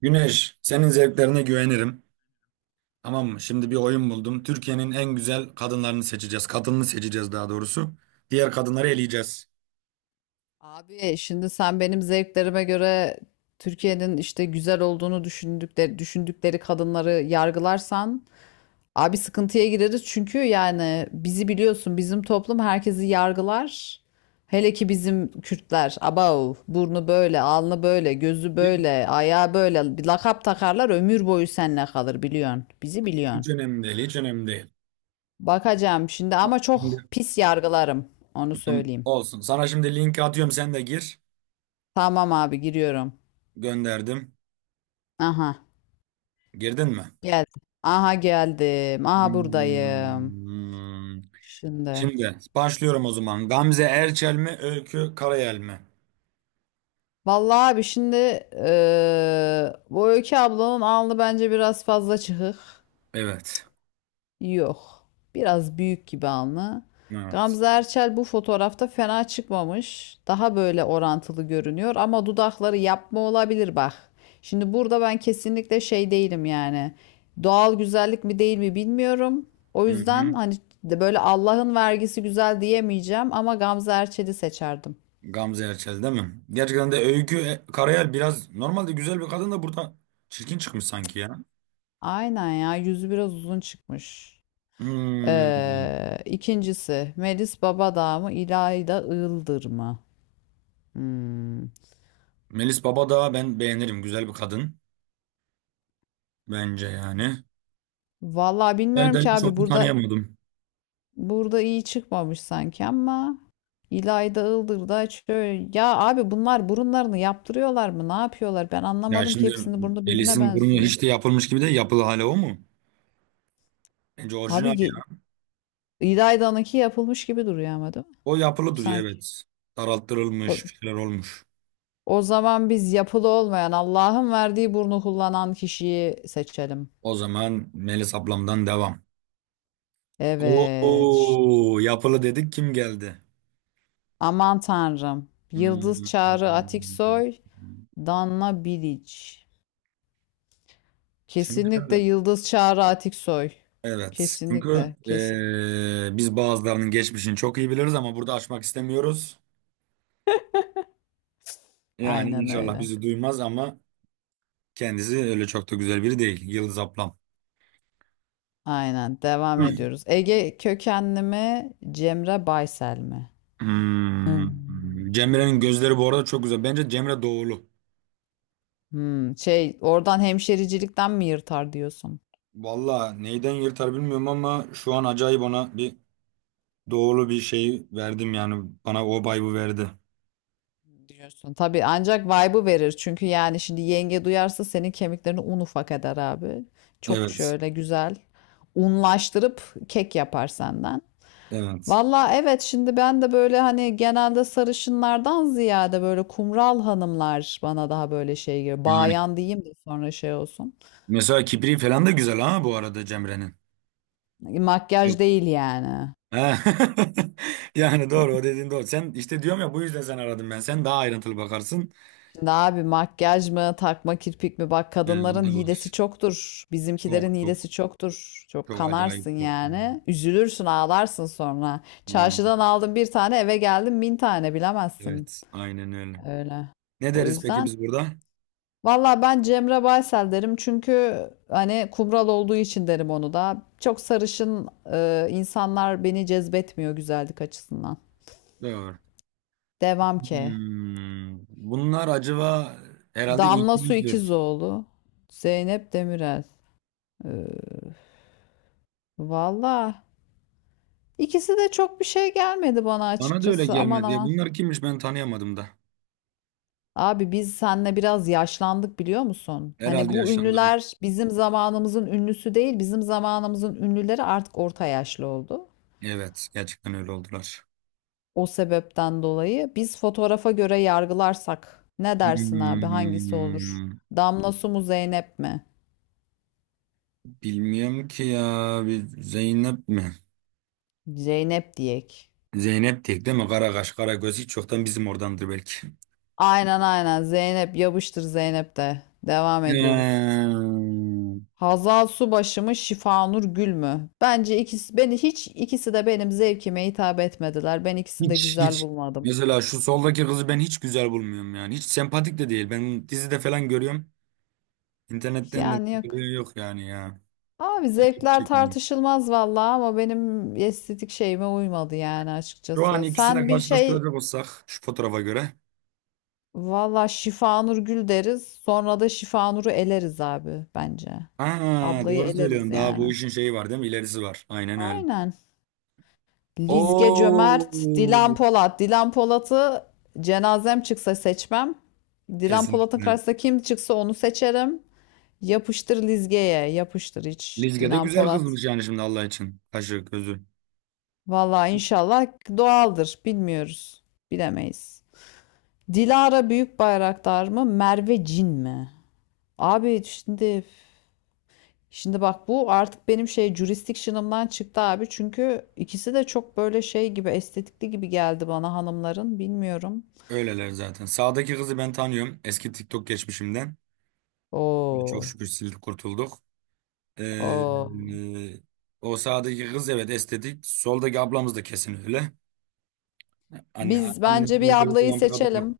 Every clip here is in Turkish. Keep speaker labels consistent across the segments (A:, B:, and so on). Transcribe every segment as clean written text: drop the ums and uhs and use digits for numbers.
A: Güneş, senin zevklerine güvenirim. Tamam mı? Şimdi bir oyun buldum. Türkiye'nin en güzel kadınlarını seçeceğiz. Kadını seçeceğiz daha doğrusu. Diğer kadınları eleyeceğiz.
B: Abi şimdi sen benim zevklerime göre Türkiye'nin işte güzel olduğunu düşündükleri kadınları yargılarsan abi sıkıntıya gireriz çünkü yani bizi biliyorsun bizim toplum herkesi yargılar. Hele ki bizim Kürtler abav burnu böyle alnı böyle gözü
A: Hiç,
B: böyle ayağı böyle bir lakap takarlar ömür boyu seninle kalır biliyorsun bizi biliyorsun.
A: hiç önemli değil, hiç önemli değil.
B: Bakacağım şimdi
A: Bak
B: ama çok
A: şimdi,
B: pis yargılarım onu
A: tamam,
B: söyleyeyim.
A: olsun. Sana şimdi linki atıyorum, sen de gir.
B: Tamam abi giriyorum.
A: Gönderdim.
B: Aha.
A: Girdin mi?
B: Geldim. Aha geldim. Aha buradayım.
A: Hmm.
B: Şimdi.
A: Şimdi başlıyorum o zaman. Gamze Erçel mi, Öykü Karayel mi?
B: Vallahi abi şimdi bu Öykü ablanın alnı bence biraz fazla çıkık.
A: Evet.
B: Yok. Biraz büyük gibi alnı.
A: Evet.
B: Gamze Erçel bu fotoğrafta fena çıkmamış. Daha böyle orantılı görünüyor ama dudakları yapma olabilir bak. Şimdi burada ben kesinlikle şey değilim yani. Doğal güzellik mi değil mi bilmiyorum. O
A: Hı
B: yüzden
A: hı.
B: hani böyle Allah'ın vergisi güzel diyemeyeceğim ama Gamze Erçel'i seçerdim.
A: Gamze Erçel değil mi? Gerçekten de Öykü Karayel biraz normalde güzel bir kadın da burada çirkin çıkmış sanki ya.
B: Aynen ya yüzü biraz uzun çıkmış.
A: Hmm.
B: İkincisi Melis Babadağ mı İlayda Iğıldır mı? Hmm.
A: Melis Baba da ben beğenirim. Güzel bir kadın bence yani.
B: Vallahi bilmiyorum ki
A: Hayda'yı çok
B: abi
A: da
B: burada
A: tanıyamadım.
B: burada iyi çıkmamış sanki ama İlayda Iğdır'da şöyle ya abi bunlar burunlarını yaptırıyorlar mı? Ne yapıyorlar? Ben
A: Ya
B: anlamadım ki
A: şimdi
B: hepsinin burnu birbirine
A: Melis'in burnu
B: benziyor.
A: hiç de yapılmış gibi de yapılı hale o mu? Bence
B: Abi
A: orijinal
B: ye-
A: ya.
B: İlayda'nınki yapılmış gibi duruyor ama değil mi?
A: O yapılı duruyor,
B: Sanki.
A: evet.
B: O,
A: Daralttırılmış bir şeyler olmuş.
B: o zaman biz yapılı olmayan Allah'ın verdiği burnu kullanan kişiyi seçelim.
A: O zaman Melis ablamdan devam.
B: Evet. Şşt.
A: Oo, yapılı dedik kim geldi?
B: Aman Tanrım. Yıldız Çağrı
A: Hmm.
B: Atiksoy, Danla Bilic.
A: Şimdi
B: Kesinlikle
A: şöyle.
B: Yıldız Çağrı Atiksoy.
A: Evet. Çünkü
B: Kesinlikle. Kesin.
A: biz bazılarının geçmişini çok iyi biliriz ama burada açmak istemiyoruz. Yani
B: Aynen
A: inşallah
B: öyle.
A: bizi duymaz ama kendisi öyle çok da güzel biri değil. Yıldız ablam.
B: Aynen. Devam
A: Hmm.
B: ediyoruz. Ege kökenli mi? Cemre Baysel mi? Hmm.
A: Hmm. Cemre'nin gözleri bu arada çok güzel. Bence Cemre doğulu.
B: Hmm, şey oradan hemşericilikten mi yırtar diyorsun?
A: Valla neyden yırtar bilmiyorum ama şu an acayip ona bir doğulu bir şey verdim yani. Bana o vibe'ı verdi.
B: Diyorsun. Tabii ancak vibe'ı verir. Çünkü yani şimdi yenge duyarsa senin kemiklerini un ufak eder abi. Çok
A: Evet.
B: şöyle güzel unlaştırıp kek yapar senden.
A: Evet.
B: Valla evet şimdi ben de böyle hani genelde sarışınlardan ziyade böyle kumral hanımlar bana daha böyle şey geliyor.
A: Yani
B: Bayan diyeyim de sonra şey olsun.
A: mesela kibri falan da güzel ha bu arada Cemre'nin.
B: Makyaj değil yani.
A: He. Yani doğru, o dediğin doğru. Sen işte diyorum ya, bu yüzden sen aradım ben. Sen daha ayrıntılı bakarsın.
B: Şimdi abi makyaj mı takma kirpik mi bak
A: Yani o
B: kadınların
A: da
B: hilesi
A: var.
B: çoktur. Bizimkilerin
A: Çok çok
B: hilesi çoktur. Çok
A: çok
B: kanarsın
A: acayip çok. Yani.
B: yani. Üzülürsün ağlarsın sonra. Çarşıdan
A: Vallahi.
B: aldın bir tane eve geldin bin tane bilemezsin.
A: Evet, aynen öyle.
B: Öyle.
A: Ne
B: O
A: deriz peki
B: yüzden
A: biz burada?
B: valla ben Cemre Baysel derim çünkü hani kumral olduğu için derim onu da. Çok sarışın insanlar beni cezbetmiyor güzellik açısından.
A: Doğru.
B: Devam ki.
A: Bunlar acaba herhalde
B: Damla Su
A: İngilizdir.
B: İkizoğlu, Zeynep Demirel. E, valla ikisi de çok bir şey gelmedi bana
A: Bana da öyle
B: açıkçası aman
A: gelmedi ya.
B: aman.
A: Bunlar kimmiş, ben tanıyamadım da.
B: Abi biz seninle biraz yaşlandık biliyor musun? Hani
A: Herhalde
B: bu
A: yaşlandım.
B: ünlüler bizim zamanımızın ünlüsü değil, bizim zamanımızın ünlüleri artık orta yaşlı oldu.
A: Evet, gerçekten öyle oldular.
B: O sebepten dolayı biz fotoğrafa göre yargılarsak ne dersin abi hangisi olur?
A: Hmm,
B: Damla su mu Zeynep mi?
A: Bilmiyorum ki ya. Bir Zeynep mi?
B: Zeynep diyek.
A: Zeynep tek değil mi? Karakaş, Karagöz hiç çoktan bizim oradandır belki.
B: Aynen aynen Zeynep yapıştır Zeynep de. Devam ediyoruz.
A: Hmm.
B: Hazal Subaşı mı Şifanur Gül mü? Bence ikisi beni hiç ikisi de benim zevkime hitap etmediler. Ben ikisini de
A: Hiç
B: güzel
A: hiç.
B: bulmadım.
A: Mesela şu soldaki kızı ben hiç güzel bulmuyorum yani. Hiç sempatik de değil. Ben dizide falan görüyorum. İnternetten de
B: Yani yok.
A: yok yani ya.
B: Abi
A: İlgimi
B: zevkler
A: çekmiyor.
B: tartışılmaz vallahi ama benim estetik şeyime uymadı yani
A: Şu an
B: açıkçası.
A: ikisine
B: Sen bir şey
A: karşılaştıracak olsak şu fotoğrafa göre.
B: valla Şifanur Gül deriz. Sonra da Şifanur'u eleriz abi bence.
A: Ha,
B: Ablayı
A: doğru
B: eleriz
A: söylüyorsun. Daha bu
B: yani.
A: işin şeyi var değil mi? İlerisi var. Aynen öyle.
B: Aynen. Lizge Cömert, Dilan
A: Oo.
B: Polat. Dilan Polat'ı cenazem çıksa seçmem. Dilan Polat'ın
A: Kesinlikle.
B: karşısında kim çıksa onu seçerim. Yapıştır Lizge'ye. Yapıştır hiç.
A: Lizge de
B: Dilan
A: güzel
B: Polat.
A: kızmış yani şimdi Allah için. Kaşı, gözü.
B: Valla inşallah doğaldır. Bilmiyoruz. Bilemeyiz. Dilara Büyükbayraktar mı? Merve Cin mi? Abi şimdi şimdi bak bu artık benim şey jurisdiction'ımdan çıktı abi. Çünkü ikisi de çok böyle şey gibi estetikli gibi geldi bana hanımların. Bilmiyorum.
A: Öyleler zaten. Sağdaki kızı ben tanıyorum. Eski TikTok geçmişimden. Çok
B: Oo.
A: şükür sildik, kurtulduk. Ee,
B: Oo.
A: e, O sağdaki kız evet estetik. Soldaki ablamız da kesin öyle. Anne,
B: Biz bence
A: annesinden
B: bir
A: böyle
B: ablayı
A: olan bir kadın yok.
B: seçelim.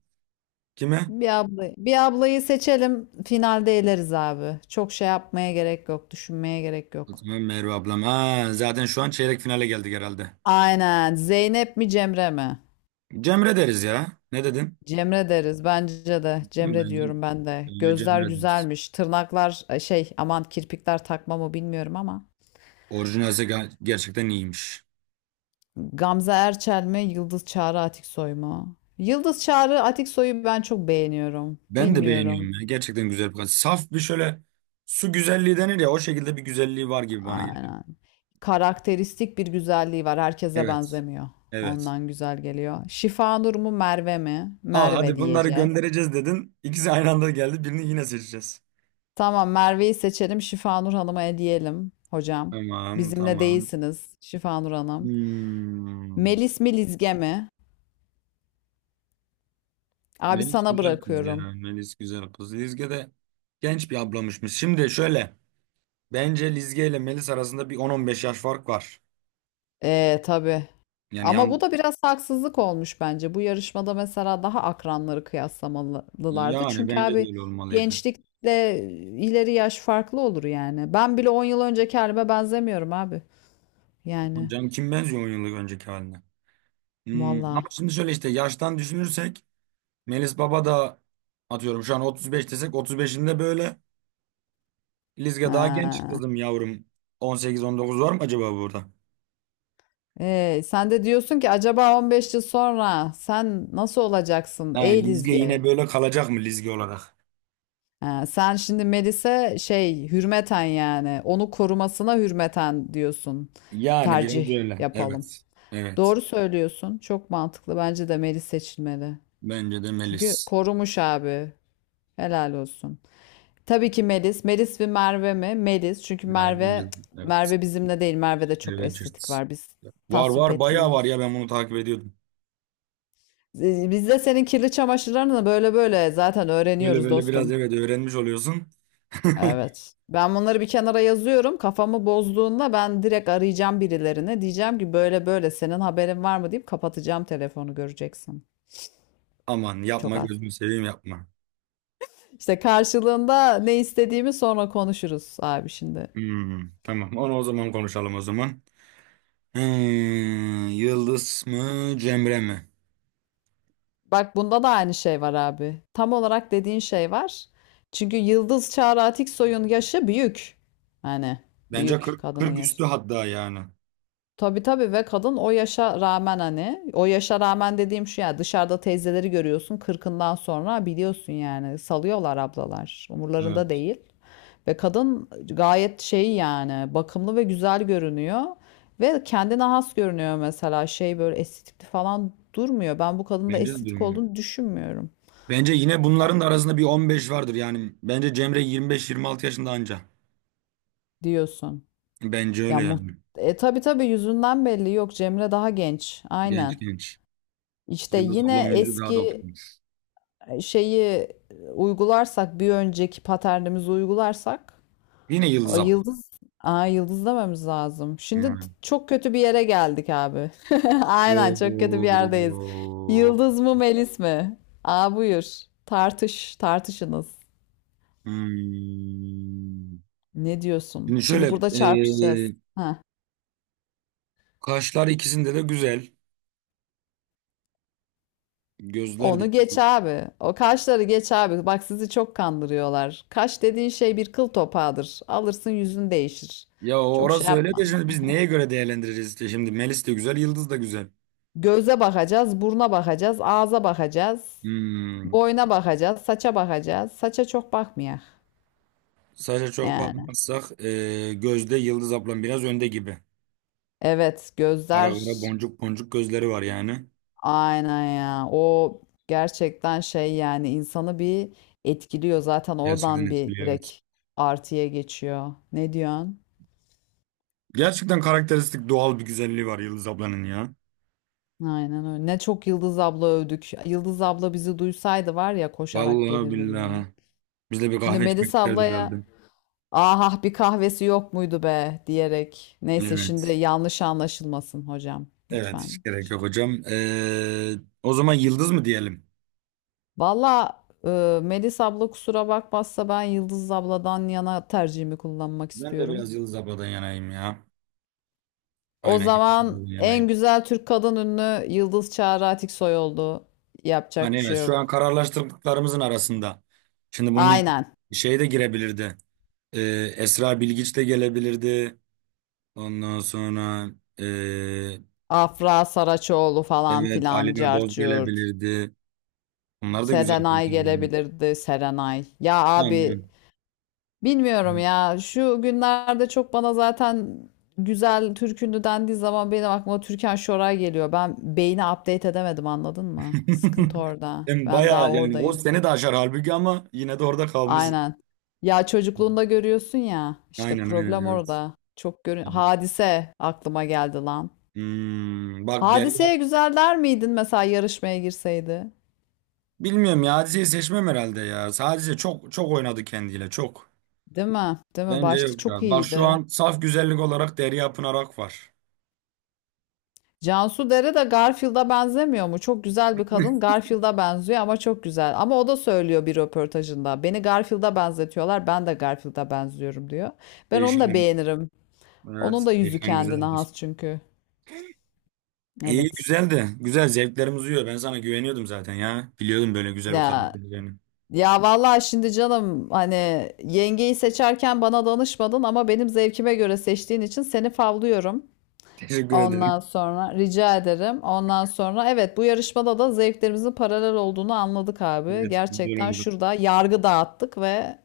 A: Kime?
B: Bir ablayı, bir ablayı seçelim. Finalde eleriz abi. Çok şey yapmaya gerek yok. Düşünmeye gerek
A: O
B: yok.
A: zaman Merve ablam. Ha, zaten şu an çeyrek finale geldik herhalde.
B: Aynen. Zeynep mi Cemre mi?
A: Cemre deriz ya. Ne dedin?
B: Cemre deriz bence de.
A: Hı,
B: Cemre
A: Bence,
B: diyorum ben de.
A: bence
B: Gözler
A: Cemre deriz.
B: güzelmiş. Tırnaklar şey aman kirpikler takma mı bilmiyorum ama.
A: Orijinalse gerçekten iyiymiş.
B: Gamze Erçel mi? Yıldız Çağrı Atiksoy mu? Yıldız Çağrı Atiksoy'u ben çok beğeniyorum.
A: Ben de beğeniyorum
B: Bilmiyorum.
A: ya. Gerçekten güzel bir kadın. Saf bir şöyle su güzelliği denir ya, o şekilde bir güzelliği var gibi bana geliyor.
B: Aynen. Karakteristik bir güzelliği var. Herkese
A: Evet.
B: benzemiyor.
A: Evet.
B: Ondan güzel geliyor. Şifanur mu Merve mi?
A: Al
B: Merve
A: hadi bunları
B: diyeceğiz.
A: göndereceğiz dedin. İkisi aynı anda geldi. Birini yine seçeceğiz.
B: Tamam Merve'yi seçelim. Şifanur Hanım'a hediyelim hocam.
A: Tamam,
B: Bizimle
A: tamam.
B: değilsiniz Şifanur Hanım.
A: Hmm.
B: Melis mi Lizge mi? Abi
A: Melis
B: sana
A: güzel kız ya.
B: bırakıyorum.
A: Melis güzel kız. Lizge de genç bir ablamışmış. Şimdi şöyle. Bence Lizge ile Melis arasında bir 10-15 yaş fark var.
B: Tabii
A: Yani
B: ama bu
A: yan,
B: da biraz haksızlık olmuş bence. Bu yarışmada mesela daha akranları kıyaslamalılardı.
A: yani
B: Çünkü
A: bence de
B: abi
A: öyle olmalıydı.
B: gençlikle ileri yaş farklı olur yani. Ben bile 10 yıl önceki halime benzemiyorum abi. Yani
A: Hocam kim benziyor 10 yıllık önceki haline? Ama
B: valla.
A: şimdi şöyle işte yaştan düşünürsek Melis Baba da atıyorum şu an 35 desek 35'inde böyle Lizge daha genç
B: Ha.
A: kızım yavrum. 18-19 var mı acaba burada?
B: Sen de diyorsun ki acaba 15 yıl sonra sen nasıl olacaksın
A: Ha,
B: ey
A: Lizge
B: Lizge?
A: yine böyle kalacak mı Lizge olarak?
B: Ha, sen şimdi Melis'e şey hürmeten yani onu korumasına hürmeten diyorsun
A: Yani biraz
B: tercih
A: öyle.
B: yapalım.
A: Evet. Evet.
B: Doğru söylüyorsun. Çok mantıklı. Bence de Melis seçilmeli.
A: Bence de
B: Çünkü
A: Melis.
B: korumuş abi. Helal olsun. Tabii ki Melis. Melis ve Merve mi? Melis. Çünkü
A: Yani bence
B: Merve
A: de, evet.
B: Merve bizimle değil. Merve'de çok estetik
A: Richards.
B: var. Biz
A: Var
B: tasvip
A: var bayağı var
B: etmiyoruz.
A: ya, ben bunu takip ediyordum.
B: Biz de senin kirli çamaşırlarını da böyle böyle zaten
A: Böyle
B: öğreniyoruz
A: böyle biraz
B: dostum.
A: evet öğrenmiş oluyorsun.
B: Evet. Ben bunları bir kenara yazıyorum. Kafamı bozduğunda ben direkt arayacağım birilerine. Diyeceğim ki böyle böyle senin haberin var mı deyip kapatacağım telefonu göreceksin.
A: Aman
B: Çok
A: yapma,
B: az.
A: gözünü seveyim, yapma.
B: İşte karşılığında ne istediğimi sonra konuşuruz abi şimdi.
A: Hmm, tamam. Onu o zaman konuşalım o zaman. Yıldız mı, Cemre mi?
B: Bak bunda da aynı şey var abi. Tam olarak dediğin şey var. Çünkü Yıldız Çağrı Atiksoy'un yaşı büyük. Hani
A: Bence
B: büyük
A: 40,
B: kadının
A: 40
B: yaşı.
A: üstü hatta yani.
B: Tabii tabii ve kadın o yaşa rağmen hani o yaşa rağmen dediğim şu ya dışarıda teyzeleri görüyorsun kırkından sonra biliyorsun yani salıyorlar ablalar umurlarında
A: Evet.
B: değil. Ve kadın gayet şey yani bakımlı ve güzel görünüyor ve kendine has görünüyor mesela şey böyle estetikli falan durmuyor. Ben bu kadında
A: Bence de
B: estetik
A: durmuyor.
B: olduğunu düşünmüyorum
A: Bence yine bunların da arasında bir 15 vardır yani. Bence Cemre 25-26 yaşında anca.
B: diyorsun.
A: Bence
B: Ya
A: öyle
B: muht
A: yani.
B: tabii tabii yüzünden belli yok Cemre daha genç
A: Genç
B: aynen.
A: genç.
B: İşte
A: Yıldız
B: yine
A: ablamın yüzü daha da
B: eski
A: oturmuş.
B: şeyi uygularsak bir önceki paternimizi uygularsak
A: Yine
B: o
A: Yıldız abla.
B: yıldız Aa, yıldız dememiz lazım. Şimdi
A: Yani.
B: çok kötü bir yere geldik abi. Aynen çok kötü bir yerdeyiz.
A: Oo.
B: Yıldız mı Melis mi? Aa buyur. Tartış, tartışınız.
A: Hmm.
B: Ne diyorsun?
A: Şimdi
B: Şimdi
A: şöyle,
B: burada çarpışacağız.
A: e,
B: Heh.
A: kaşlar ikisinde de güzel. Gözler de
B: Onu geç abi. O kaşları geç abi. Bak sizi çok kandırıyorlar. Kaş dediğin şey bir kıl topağıdır. Alırsın yüzün değişir.
A: ya,
B: Çok şey
A: orası öyle de
B: yapma.
A: şimdi biz neye göre değerlendireceğiz işte şimdi Melis de güzel, Yıldız da güzel.
B: Göze bakacağız, buruna bakacağız, ağza bakacağız,
A: Hmm.
B: boyna bakacağız, saça bakacağız. Saça çok bakmayak
A: Saça çok
B: yani.
A: bakmazsak gözde Yıldız ablam biraz önde gibi.
B: Evet,
A: Ara ara
B: gözler
A: boncuk boncuk gözleri var yani.
B: aynen ya. O gerçekten şey yani insanı bir etkiliyor zaten
A: Gerçekten
B: oradan bir
A: etkiliyor evet.
B: direkt artıya geçiyor. Ne diyorsun?
A: Gerçekten karakteristik doğal bir güzelliği var Yıldız ablanın ya.
B: Aynen öyle. Ne çok Yıldız abla övdük. Yıldız abla bizi duysaydı var ya koşarak
A: Vallahi
B: gelirdi böyle.
A: billahi. Biz de bir
B: Şimdi
A: kahve içmek
B: Melis
A: isterdi herhalde.
B: ablaya ah ah, bir kahvesi yok muydu be diyerek. Neyse şimdi
A: Evet.
B: yanlış anlaşılmasın hocam
A: Evet, hiç
B: lütfen.
A: gerek
B: Şey.
A: yok hocam. E, o zaman Yıldız mı diyelim?
B: Valla Melis abla kusura bakmazsa ben Yıldız abladan yana tercihimi kullanmak
A: Ben de
B: istiyorum.
A: biraz Yıldız abladan yanayım ya.
B: O
A: Aynen, Yıldız
B: zaman
A: abladan
B: en
A: yanayım.
B: güzel Türk kadın ünlü Yıldız Çağrı Atiksoy oldu.
A: Hani
B: Yapacak bir
A: evet
B: şey
A: şu an
B: yok.
A: kararlaştırdıklarımızın arasında. Şimdi bunun için
B: Aynen.
A: şey de girebilirdi. Ee, Esra Bilgiç de gelebilirdi. Ondan sonra ee,
B: Afra Saraçoğlu falan
A: evet
B: filan
A: Alina Boz
B: cart
A: gelebilirdi. Bunlar da güzel
B: Serenay
A: kızlar yani.
B: gelebilirdi Serenay. Ya
A: Yani
B: abi bilmiyorum ya. Şu günlerde çok bana zaten güzel Türk ünlü dendiği zaman benim aklıma Türkan Şoray geliyor. Ben beyni update edemedim anladın mı? Sıkıntı orada.
A: hem
B: Ben daha
A: bayağı yani o
B: oradayım.
A: seni de aşar halbuki ama yine de orada kalmışsın.
B: Aynen. Ya çocukluğunda görüyorsun ya. İşte
A: Aynen aynen
B: problem
A: evet.
B: orada. Çok görün. Hadise aklıma geldi lan.
A: Bak Derya
B: Hadiseye güzel der miydin mesela yarışmaya girseydi?
A: bilmiyorum ya, Hadise'yi seçmem herhalde ya. Sadece çok çok oynadı kendiyle çok.
B: Değil mi? Değil mi?
A: Bence
B: Başta
A: yok
B: çok
A: ya. Bak şu
B: iyiydi.
A: an saf güzellik olarak Derya Pınar var.
B: Cansu Dere de Garfield'a benzemiyor mu? Çok güzel bir kadın. Garfield'a benziyor ama çok güzel. Ama o da söylüyor bir röportajında. Beni Garfield'a benzetiyorlar. Ben de Garfield'a benziyorum diyor. Ben onu da
A: Değişenim.
B: beğenirim. Onun
A: Evet.
B: da yüzü
A: Değişen
B: kendine
A: güzeldir.
B: has çünkü.
A: İyi,
B: Evet.
A: güzeldi. Güzel, zevklerimiz uyuyor. Ben sana güveniyordum zaten ya. Biliyordum böyle güzel bir kadın
B: Ya
A: olacağını.
B: ya vallahi şimdi canım hani yengeyi seçerken bana danışmadın ama benim zevkime göre seçtiğin için seni favlıyorum.
A: Teşekkür ederim.
B: Ondan sonra rica ederim. Ondan sonra evet bu yarışmada da zevklerimizin paralel olduğunu anladık abi.
A: Evet. Güzel
B: Gerçekten
A: oldu.
B: şurada yargı dağıttık ve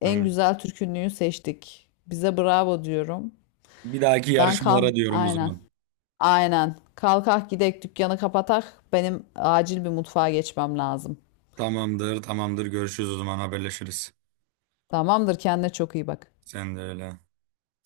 B: en
A: Evet.
B: güzel türkünlüğü seçtik. Bize bravo diyorum.
A: Bir dahaki
B: Ben kal
A: yarışmalara diyorum o
B: aynen.
A: zaman.
B: Aynen. Kalkak gidek dükkanı kapatak. Benim acil bir mutfağa geçmem lazım.
A: Tamamdır, tamamdır. Görüşürüz o zaman, haberleşiriz.
B: Tamamdır kendine çok iyi bak.
A: Sen de öyle.